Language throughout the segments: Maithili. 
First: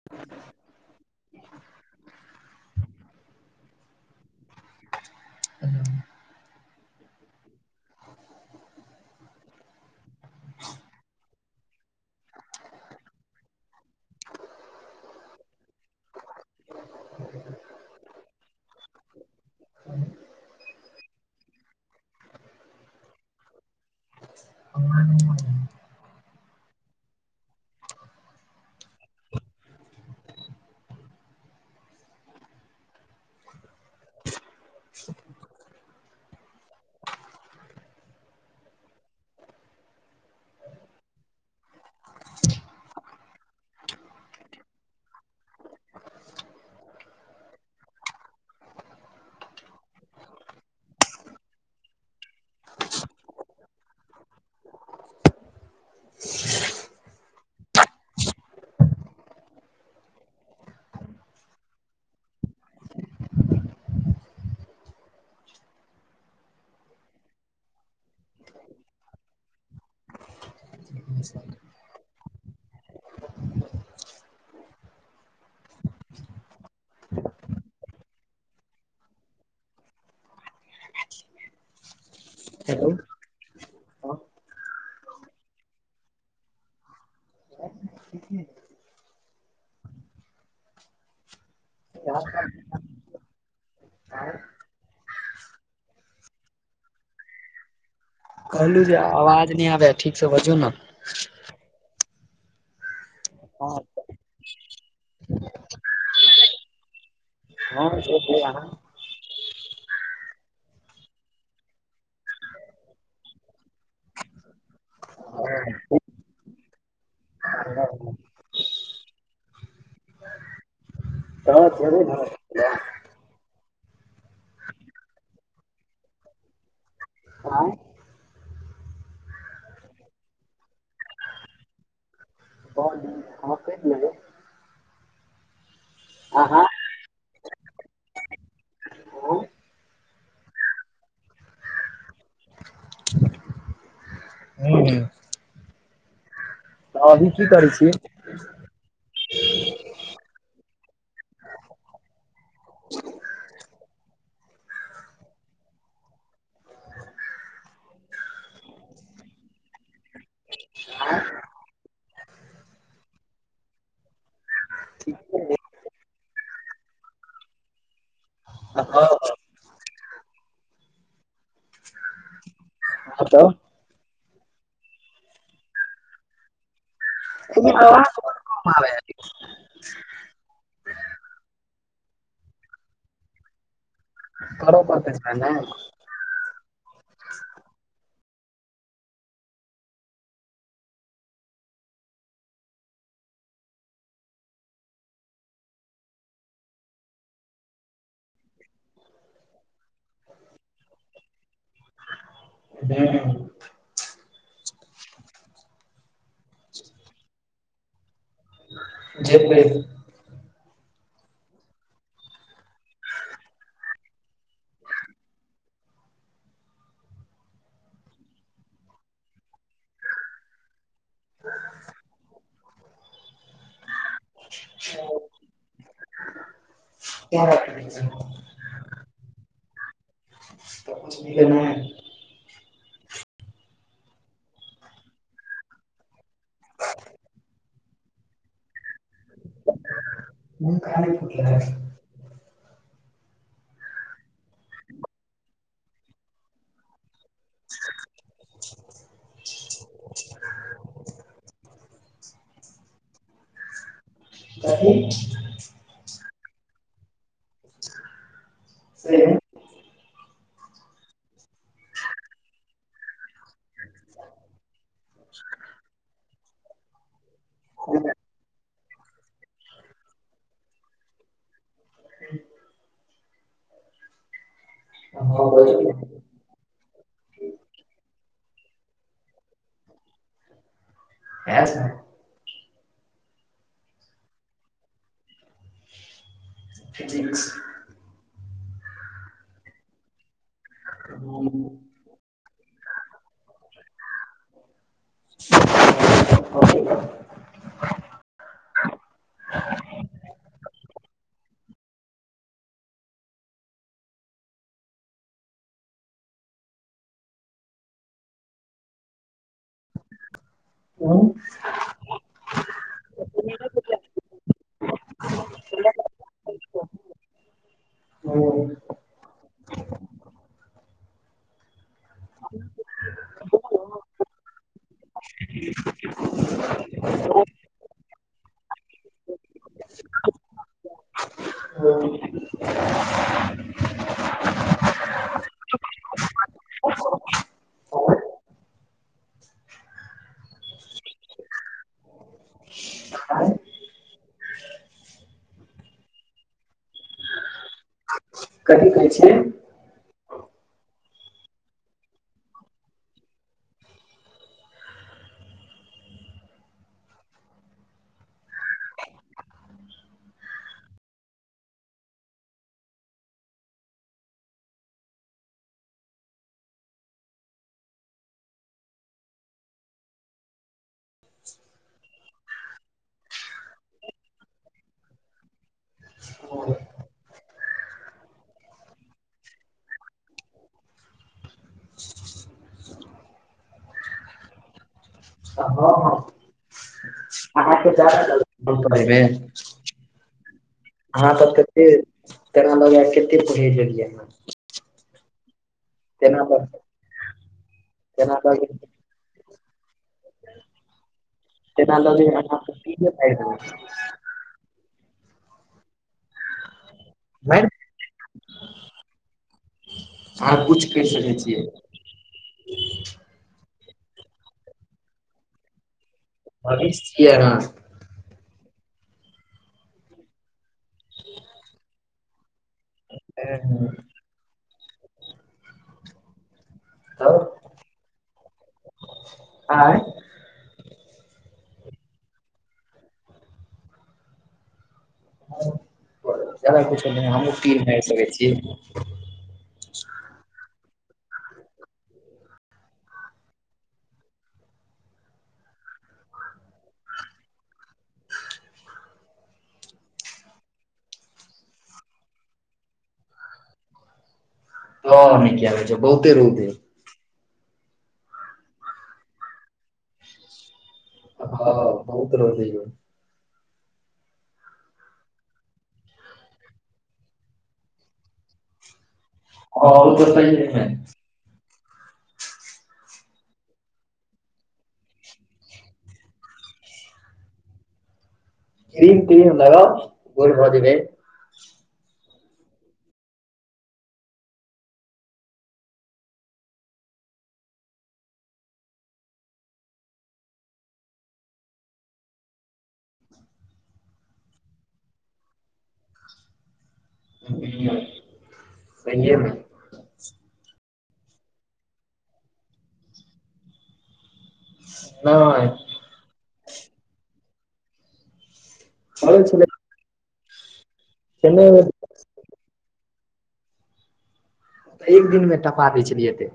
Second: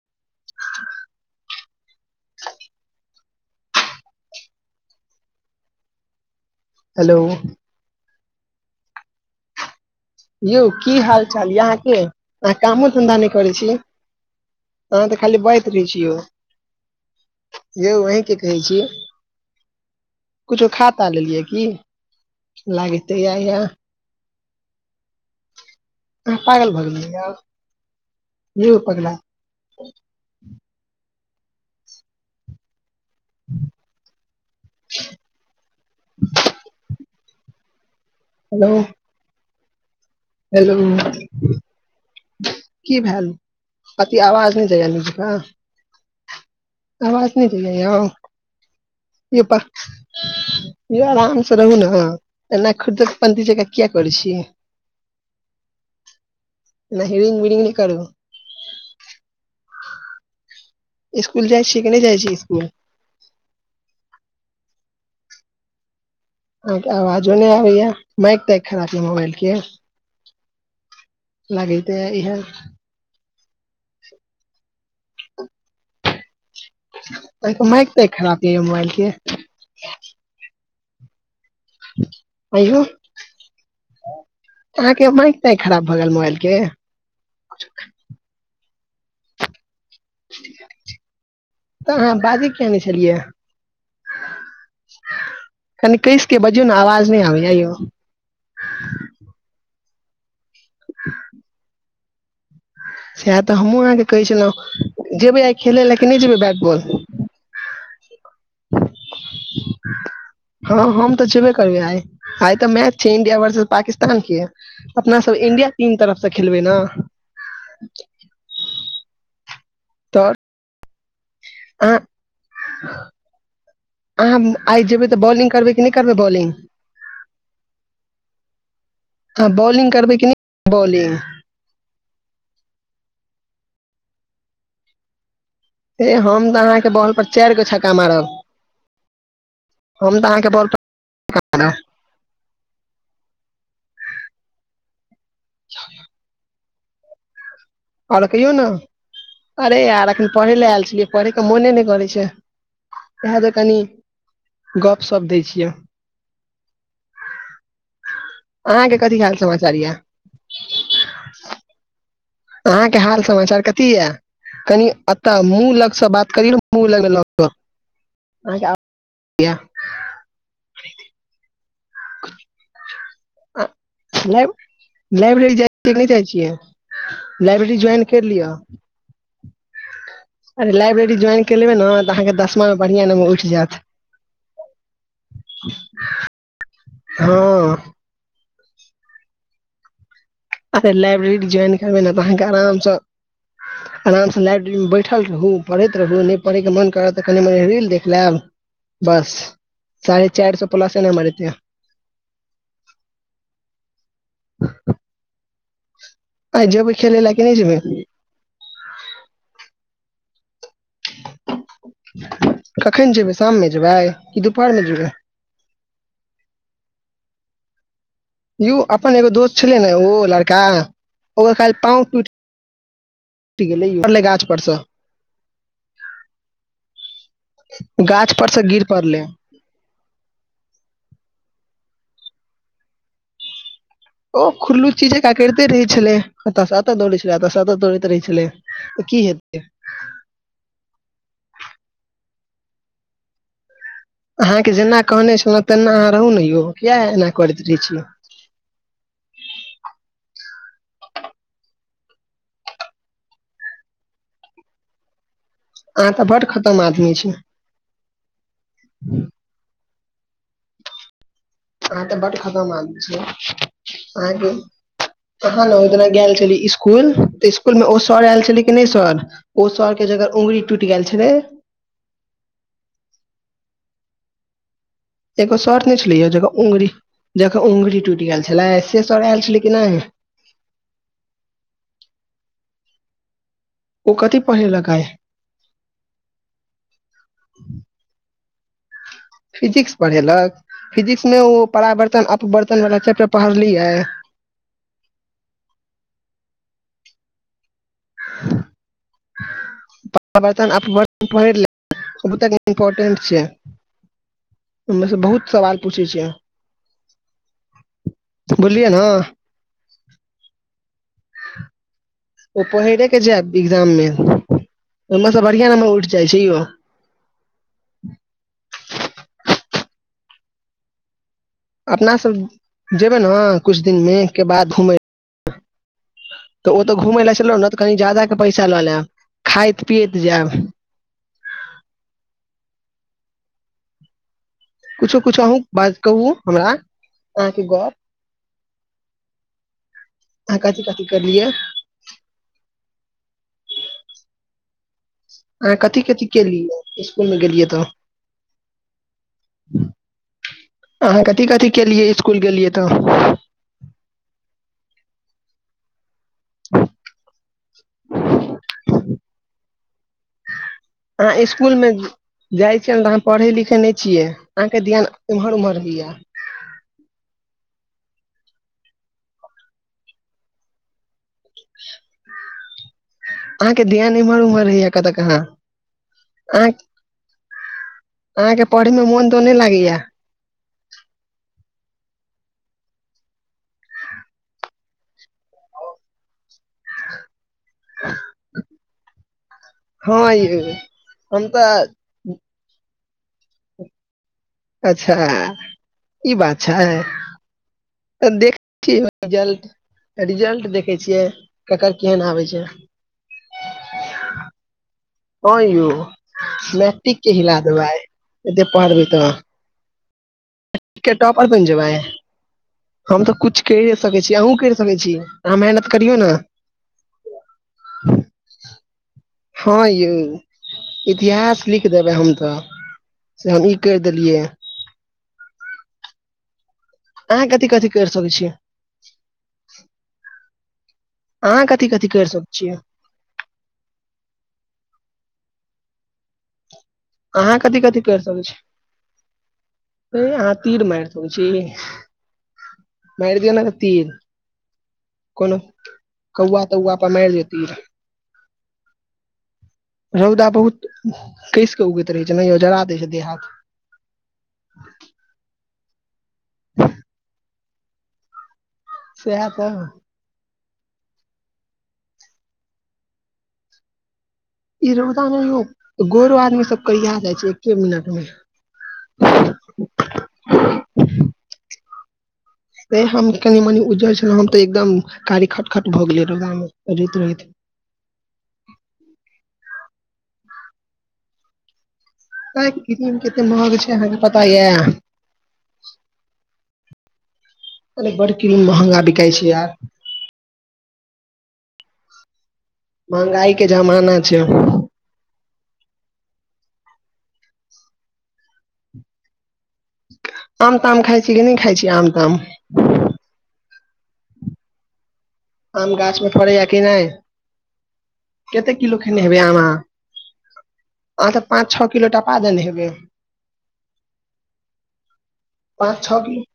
[inaudible] [inaudible] हेलो यौ की हाल चाल यऽ अहाँकेँ अहाँ कामो धन्धा नय करै छी अहाँ तऽ खाली बोआइत रहे छी यो यौ वही केँ कहै छी। कुछो खाऽ ताऽ लेलियै की लागैत तऽ या या [inaudible] अहाँ पागल भऽ गेलियै यौ यौ पगला [inaudible] हेलो हलो की भेल अति आवाज नय जाय य निक जका आवाज नहि जाय य यौ पा यौ आराम सँ रहू न एना खुदक पंती जका किया करै छी एना हिरिंग विरिंग नय करू। इसकुल जाइ छियै की नैय जाइ छी इसकुल अहाँ केँ अवाजो नै आबैय यऽ माइक ताईक खराब य मोबइल केँ [inaudible] लागैत तऽ यै इहे [inaudible] अहाँ केँ माइक ताईक खराब य यौ मोबाइल केँ आ यौ हेलो अहाँकेँ माइक ताइक खराब भऽ गैल मोबाइल केँ [inaudible] तऽ अहाँ बाजै किया नै छलियै कनि कइस केँ बाजियो नऽ आवाज नय आबै य यौ कहलू जे अवाज नय आबै य ठीक सँ बाजू नऽ [inaudible] सैह तऽ हमहूँ अहाँकेँ कहै छलहुँ जेबै आइ खेलै लऽ कि नय जेबै बैट बॉल हँ जेबै अहाँ [inaudible] हँ हम तऽ जैबे करबै आइ आइ तऽ मैच छै इंडिया वर्सेस पाकिस्तान केँ अपना सब इंडिया टीम तरफ सँ खेलबै नऽ तऽ हँ अहाँ जरूर [unintelligible] अहाँ आइ जेबै तऽ बॉलिंग करबै कि नय करबै बॉलिंग आय हँ बॉलिंग करबै की बॉलिंग बॉलिंग हँ [unintelligible] हे हम तऽ अहाँकेँ बॉल पर चाइर गो छक्का मारब हम तऽ अहाँकेँ बॉल पर हुँ हुँ तऽ अभी की करै छी आओर कहियो नऽ अरे यार अखैन पढ़े लऽ आयल छियै पढ़े केँ मोने नय करै छै। इएह जे कनि गपशप दे छियै। अहाँकेँ कथी हाल समाचार यऽ आय अहाँकेँ हाल समाचार कथि यै कनि अतऽ मुँह लगसँ बात करिय मुह लग स हँ आ नहि लाइब्रेरी जाइ छियै कि नहि जाइ छियै लाइब्रेरी ज्वइन कर लिआ अरे लाइब्रेरी ज्वाइन के लेबै ने तऽ अहाँकेँ दसमामे बढ़िआ नम्बर उठि जायत। कर पड़तै छै न हँ लाइब्रेरी ज्वइन करबै ने तऽ अहाँकेँ आरामसँ आरामसँ लाइब्रेरीमे बैठल रहू पढ़ैत रहू नहि पढ़ैके मन करत त कनि मनि रील देख लेब। बस साढ़े चार सौ प्लसे नम्बर ऐतै ह। आइ जेबै खेलैले कि नै जेबै। जेबै। कखन जेबै शाम मे जेबै, कि दुपहर मे जेबै यो अपन एगो दोस्त छलै ने ओ लड़का, ओकर काइल पाव टूत टुत गेलै यौ गाछ पड़स [unintelligible] गाछ परसँ गिर पड़लै। [unintelligible] ओ खुरल्लूच्ची जका करिते रहै छलै, एत सऽ एत दौड़े छलै एत स एत दौड़ैत रहै छलै। तऽ कि हेतै [unintelligible] अहाँकेँ जेना कहने छलौ तेना अहाँ रहु ने यौ, किए एना करैत रहै छीयै [unintelligible] अहाँ त बड़ खतम आदमी छी। अहाँ तऽ बड खतम आदमी छीयै, अहाँकेँ अहाँ लग एकरा गेल छली स्कूल तऽ स्कूल मे ओ सर ऐयल छलै कि नहि सर ओ सरके जकर अगुंरी टूटि गेल छलै एगो शट ने छलै यौ जकर अंगुरी जकर अंगुरी टूटि गेल छेलै से सर ऐयल छलै कि ने [unintelligible] ओ कथि पड़हेल कऽ आइ फिजिक्स। फिजिक्स पढ़ेलक, फिजिक्स मे ओ परावर्तन अपबर्तन वाला चैप्टर पढ़लियै [unintelligible] [unintelligible] पराबर्तन अपवर्तन पैड़ बड़ इम्पोटेट छै ओमेसे बहुत सवाल पूछै छै। बुलियै ने। अ ओ पहिरे के जैएब एग्जाम मे ओमेसे बढ़िया नंबर उठि जाइ छै यौ ह अपना सब जेबै न कुछ दिन मे के बाद घूमै ह [inaudible] तऽ ओतऽ घुमय लए चलब न तऽ कनी जादा क पैसा लऽ लेब खाइत पियैत जाएब [inaudible] कुछो कुछो अहुँ बाज कहू हमरा अहाँके गप आहाँ कथी कथी केलिय [inaudible] अहाँ कथी कथी केलि इसकुल मे गेलियै तऽ कथी कहै छियै अहाँ कथी कथी केलियै इसकुल गेलियै तऽ अहाँ इसकुलमे जाइ छियै न तऽ अहाँ पढ़ै लिखै नय छियै, अहाँके ध्यान ईम्हर उम्हर रहैया अहाँके ध्यान इम्हर उम्हर रहैय या कतऽ कहाँ अहाँक अहाँके पढ़य मे मोन तोन नय लागै या त हाँ-हाँ हँ यौ हम तऽ [unintelligible] [unintelligible] अच्छा ई तेना बात लगै छै तेना तऽ देख लगैये ठी रिजल्ट त रिजल्ट देखै छियै ककर केहन आबे छै [unintelligible] हाँ यौ मैटिक के हिला मारि देबाइ एते पढ़बी तऽ अहाँ कुछ कहि के सकै टॉपर बैन छियै जेबाय हम तऽ कुछ करिए सकै छी अहु करि सकैत छी अहाँ मेहनत करियौ न भविष्य छियै अहाँ हँ [unintelligible] हाँ यौ इतिहास लिख देबै हम तऽ सेहम हँ कैर देलियै या तब अहाँ कथि कथि करि सकैत छीयै। आँय अहाँ कथि कथि कैर सकय छियै जादा किछो नय हमूँ अहाँ कथी तीर मैर कथी सकय छीयै ऐं अहाँ तीर माइर सकय छि माइर दियौ न त तीर कोनो कौआ तौआ पर माइर लिया तीर रौदा बहुत कैस के उगैत रहै छै ने यौ जरा देय छै देह हाथ तने किया कहइ छा बहुते रौद ये सेहेतऽ हँ बहुत रौदी य ई रौदा नै होव गोर आदमी सब करिया जाइ छय एके मिनट मे आ हाँ ऊ त सही कहलैं [unintelligible] त हम कनि मनी उज्जर छलहु हम तऽ एकदम कारी खट खट भ गेलियै रौदा मे रहैत रहैत क्रीम त्रीम लगाव गोर भऽ जेबय हय क्रीम कते महग छै अहाँ के पता य आरे बड़ क्रीम महँंगा बिकाइ छै यार महँंगाई के जमाना छै हूं सहिये मे आम ताम खाइ छै कि नहि खाइ छीय आम ताम नए गाछ मे फड़ै य कि नहि कते किलो खेने करै हेबै आम छलै अहाँ अहाँ त पाँच खेलैमे छओ किलो टापा देने हेबय। एक दिनमे टपा दै छलियैते।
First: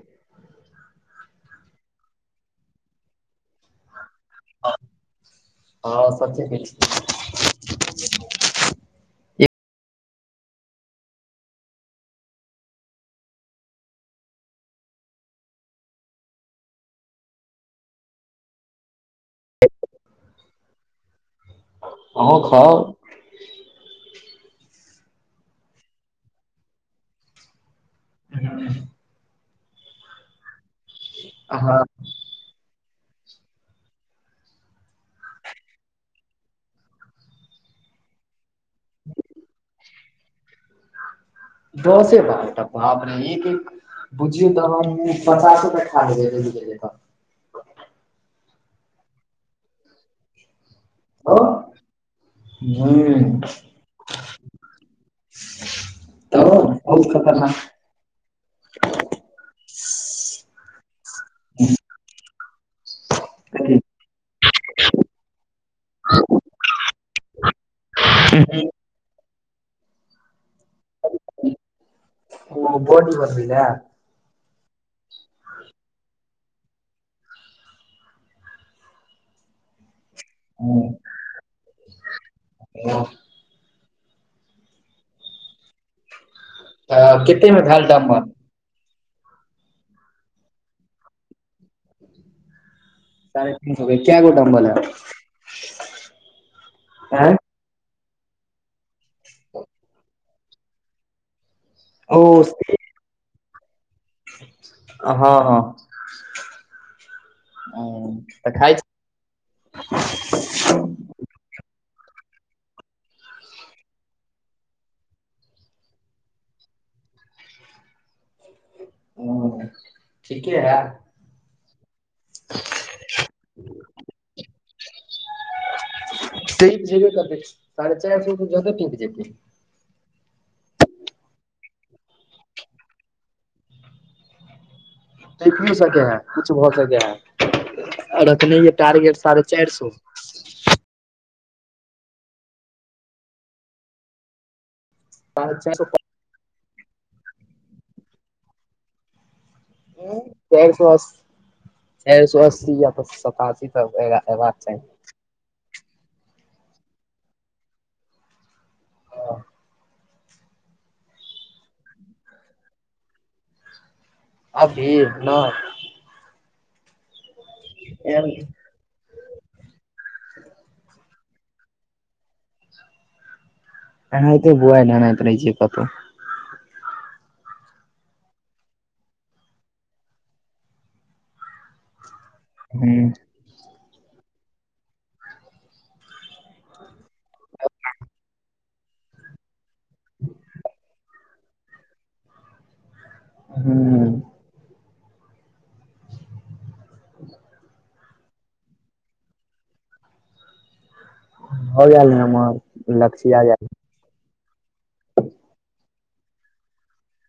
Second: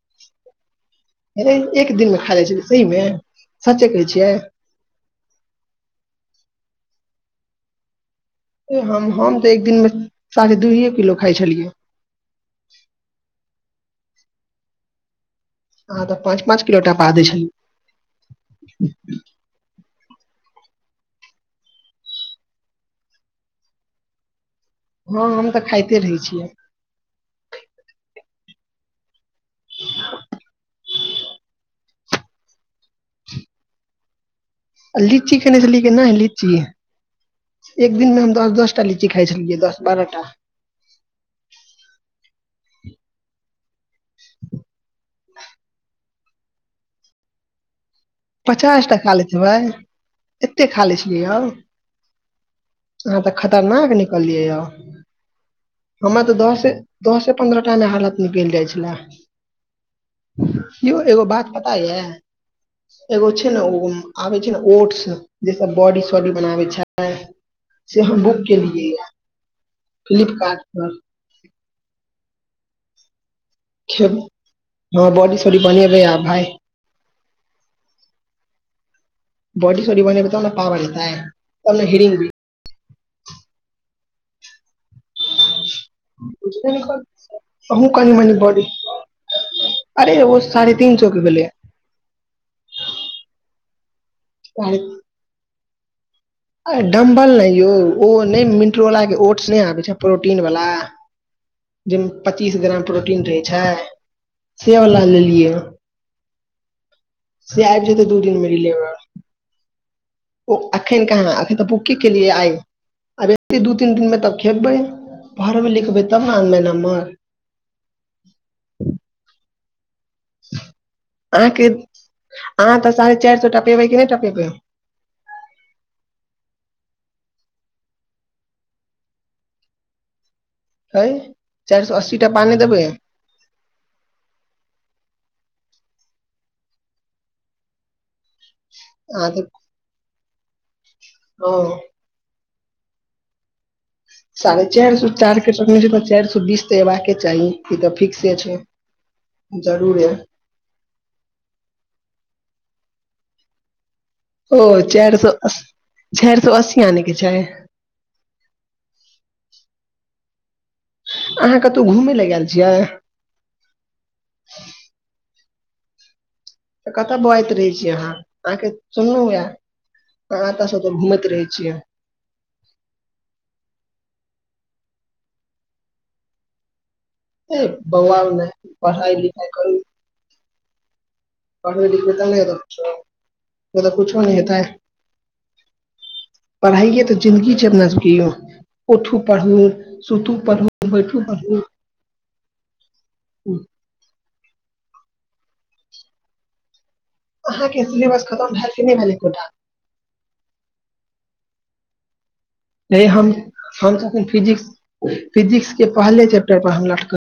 एक दिन मे खा लइ छै सही मे सचे कहै छियै हाँ सचे कहइ छी हम तऽ एक दिन मे साझे दूइए किलो खाइ छलियै हँ त पाँच पाँच किलो टपा दै छल अहो खाउ ह हम तऽ खाइते रहय छियै हूँ। [inaudible] अहाँ लीची खेने छली के नहि लीची। एक दिनमे हम दस दसटा लीची खाइ छलियै दस बारहटा दसे बरहटा बाप रे एक एक बुझियो त हम पँचासँ रूपा खा लेबै बुझ गेलियै तऽ पचासँटा खाली छै भाय एते खाली हँ छलियो। अहाँ हुँ त खतरनाक निकललियै। हमरा त तऽ दस से बहुत दस से खतरनाक पन्द्रहटा मे हालत निकलि जाइ छले यौ एगो बात पता य एगो छै ने ओ आब छै ने ओट्स जे सभ बॉडी सॉडी बनाबै छै आय से हम बुग गेलियय य फ्लिपकार्ट पर ओ बोडी बर्बीए लऽ ह बॉडी सॉडी बने रहै या भाय। बाॅडी [unintelligible] हुँ वहा तऽ कतेमे हम भेल कनि डम्बल मनी बडी। अरे ओ साढ़े तीन सै के भेलै। साढ़े तीन सौ के कै गोट अंल है। अरे डम्बल आँय ने यौ ओ नहि मिट्रो वाला के ओतसऽ नहि आबे छै प्रोटीन वाला जाहि मे ओ पच्चीस ग्राम प्रोटीन रहै छै सेवला हँ लेलियै। हँ से आबि जेतै हम्म, दू दिन मे तऽ खाइ छी लेव ओ अखन कहा आखे तऽ बुक केलियै आइ आब एते दू तीन दिन मे तब खेबै घर मे लिखबै तब ने अ नम्बर। ठीके ह। अहाँ अह तऽ साढ़े चार सौ टपे कि नहि टपे प छैब कत साढ़े चारि सए तऽ जदा पीप जेके हए चारि सौ अशीटा पानि देबे त की सके है कुछु भऽ सके हैं रखने हे टारगेट अहाँ साढ़े चार स ओ। साढ़े चार सौ चार के साढ़े चारि सकने सौ छै त चार सौ बीस तऽ एबाके चाही ई तऽ हमर फिक्से छै। जरूर र चारि सौ अस्सी चारि सौ अस्सी या तऽ सतासी तक एगा ओ चारि सौ चारि सो अस्सी आनेके छै। हँ अहाँ कतौ घूमेय लए गेल छियै? अभी नय तऽ कतऽ बौआइत रहै छियै अहाँ एल अहाँके। सुनलहुँ ए आहाँ एतऽ से ओतऽ घूमैत रहै छियै। एनाहिते बौआइ ढहनाइत रहै छियै कतौ। हेय बौआउ नहि पढ़ाइ लिखाइ करू पढबै लिखबै तब न हेतै कुछो नै हूँ तऽ कुछो नय हेतै। पढ़ाइये तऽ जिन्दगी छै अपना सबके यौ उठु पढ़ू। सुतू पढु बैठु पढु। हुँ अहाँके सिलेबस खतम भेल की नै भेल एकोटा? हो गेल ये हमर। हेय हम लक्ष्य या फिजिक्स फिजिक्स के पहले चैप्टर पर हम लटकल छी।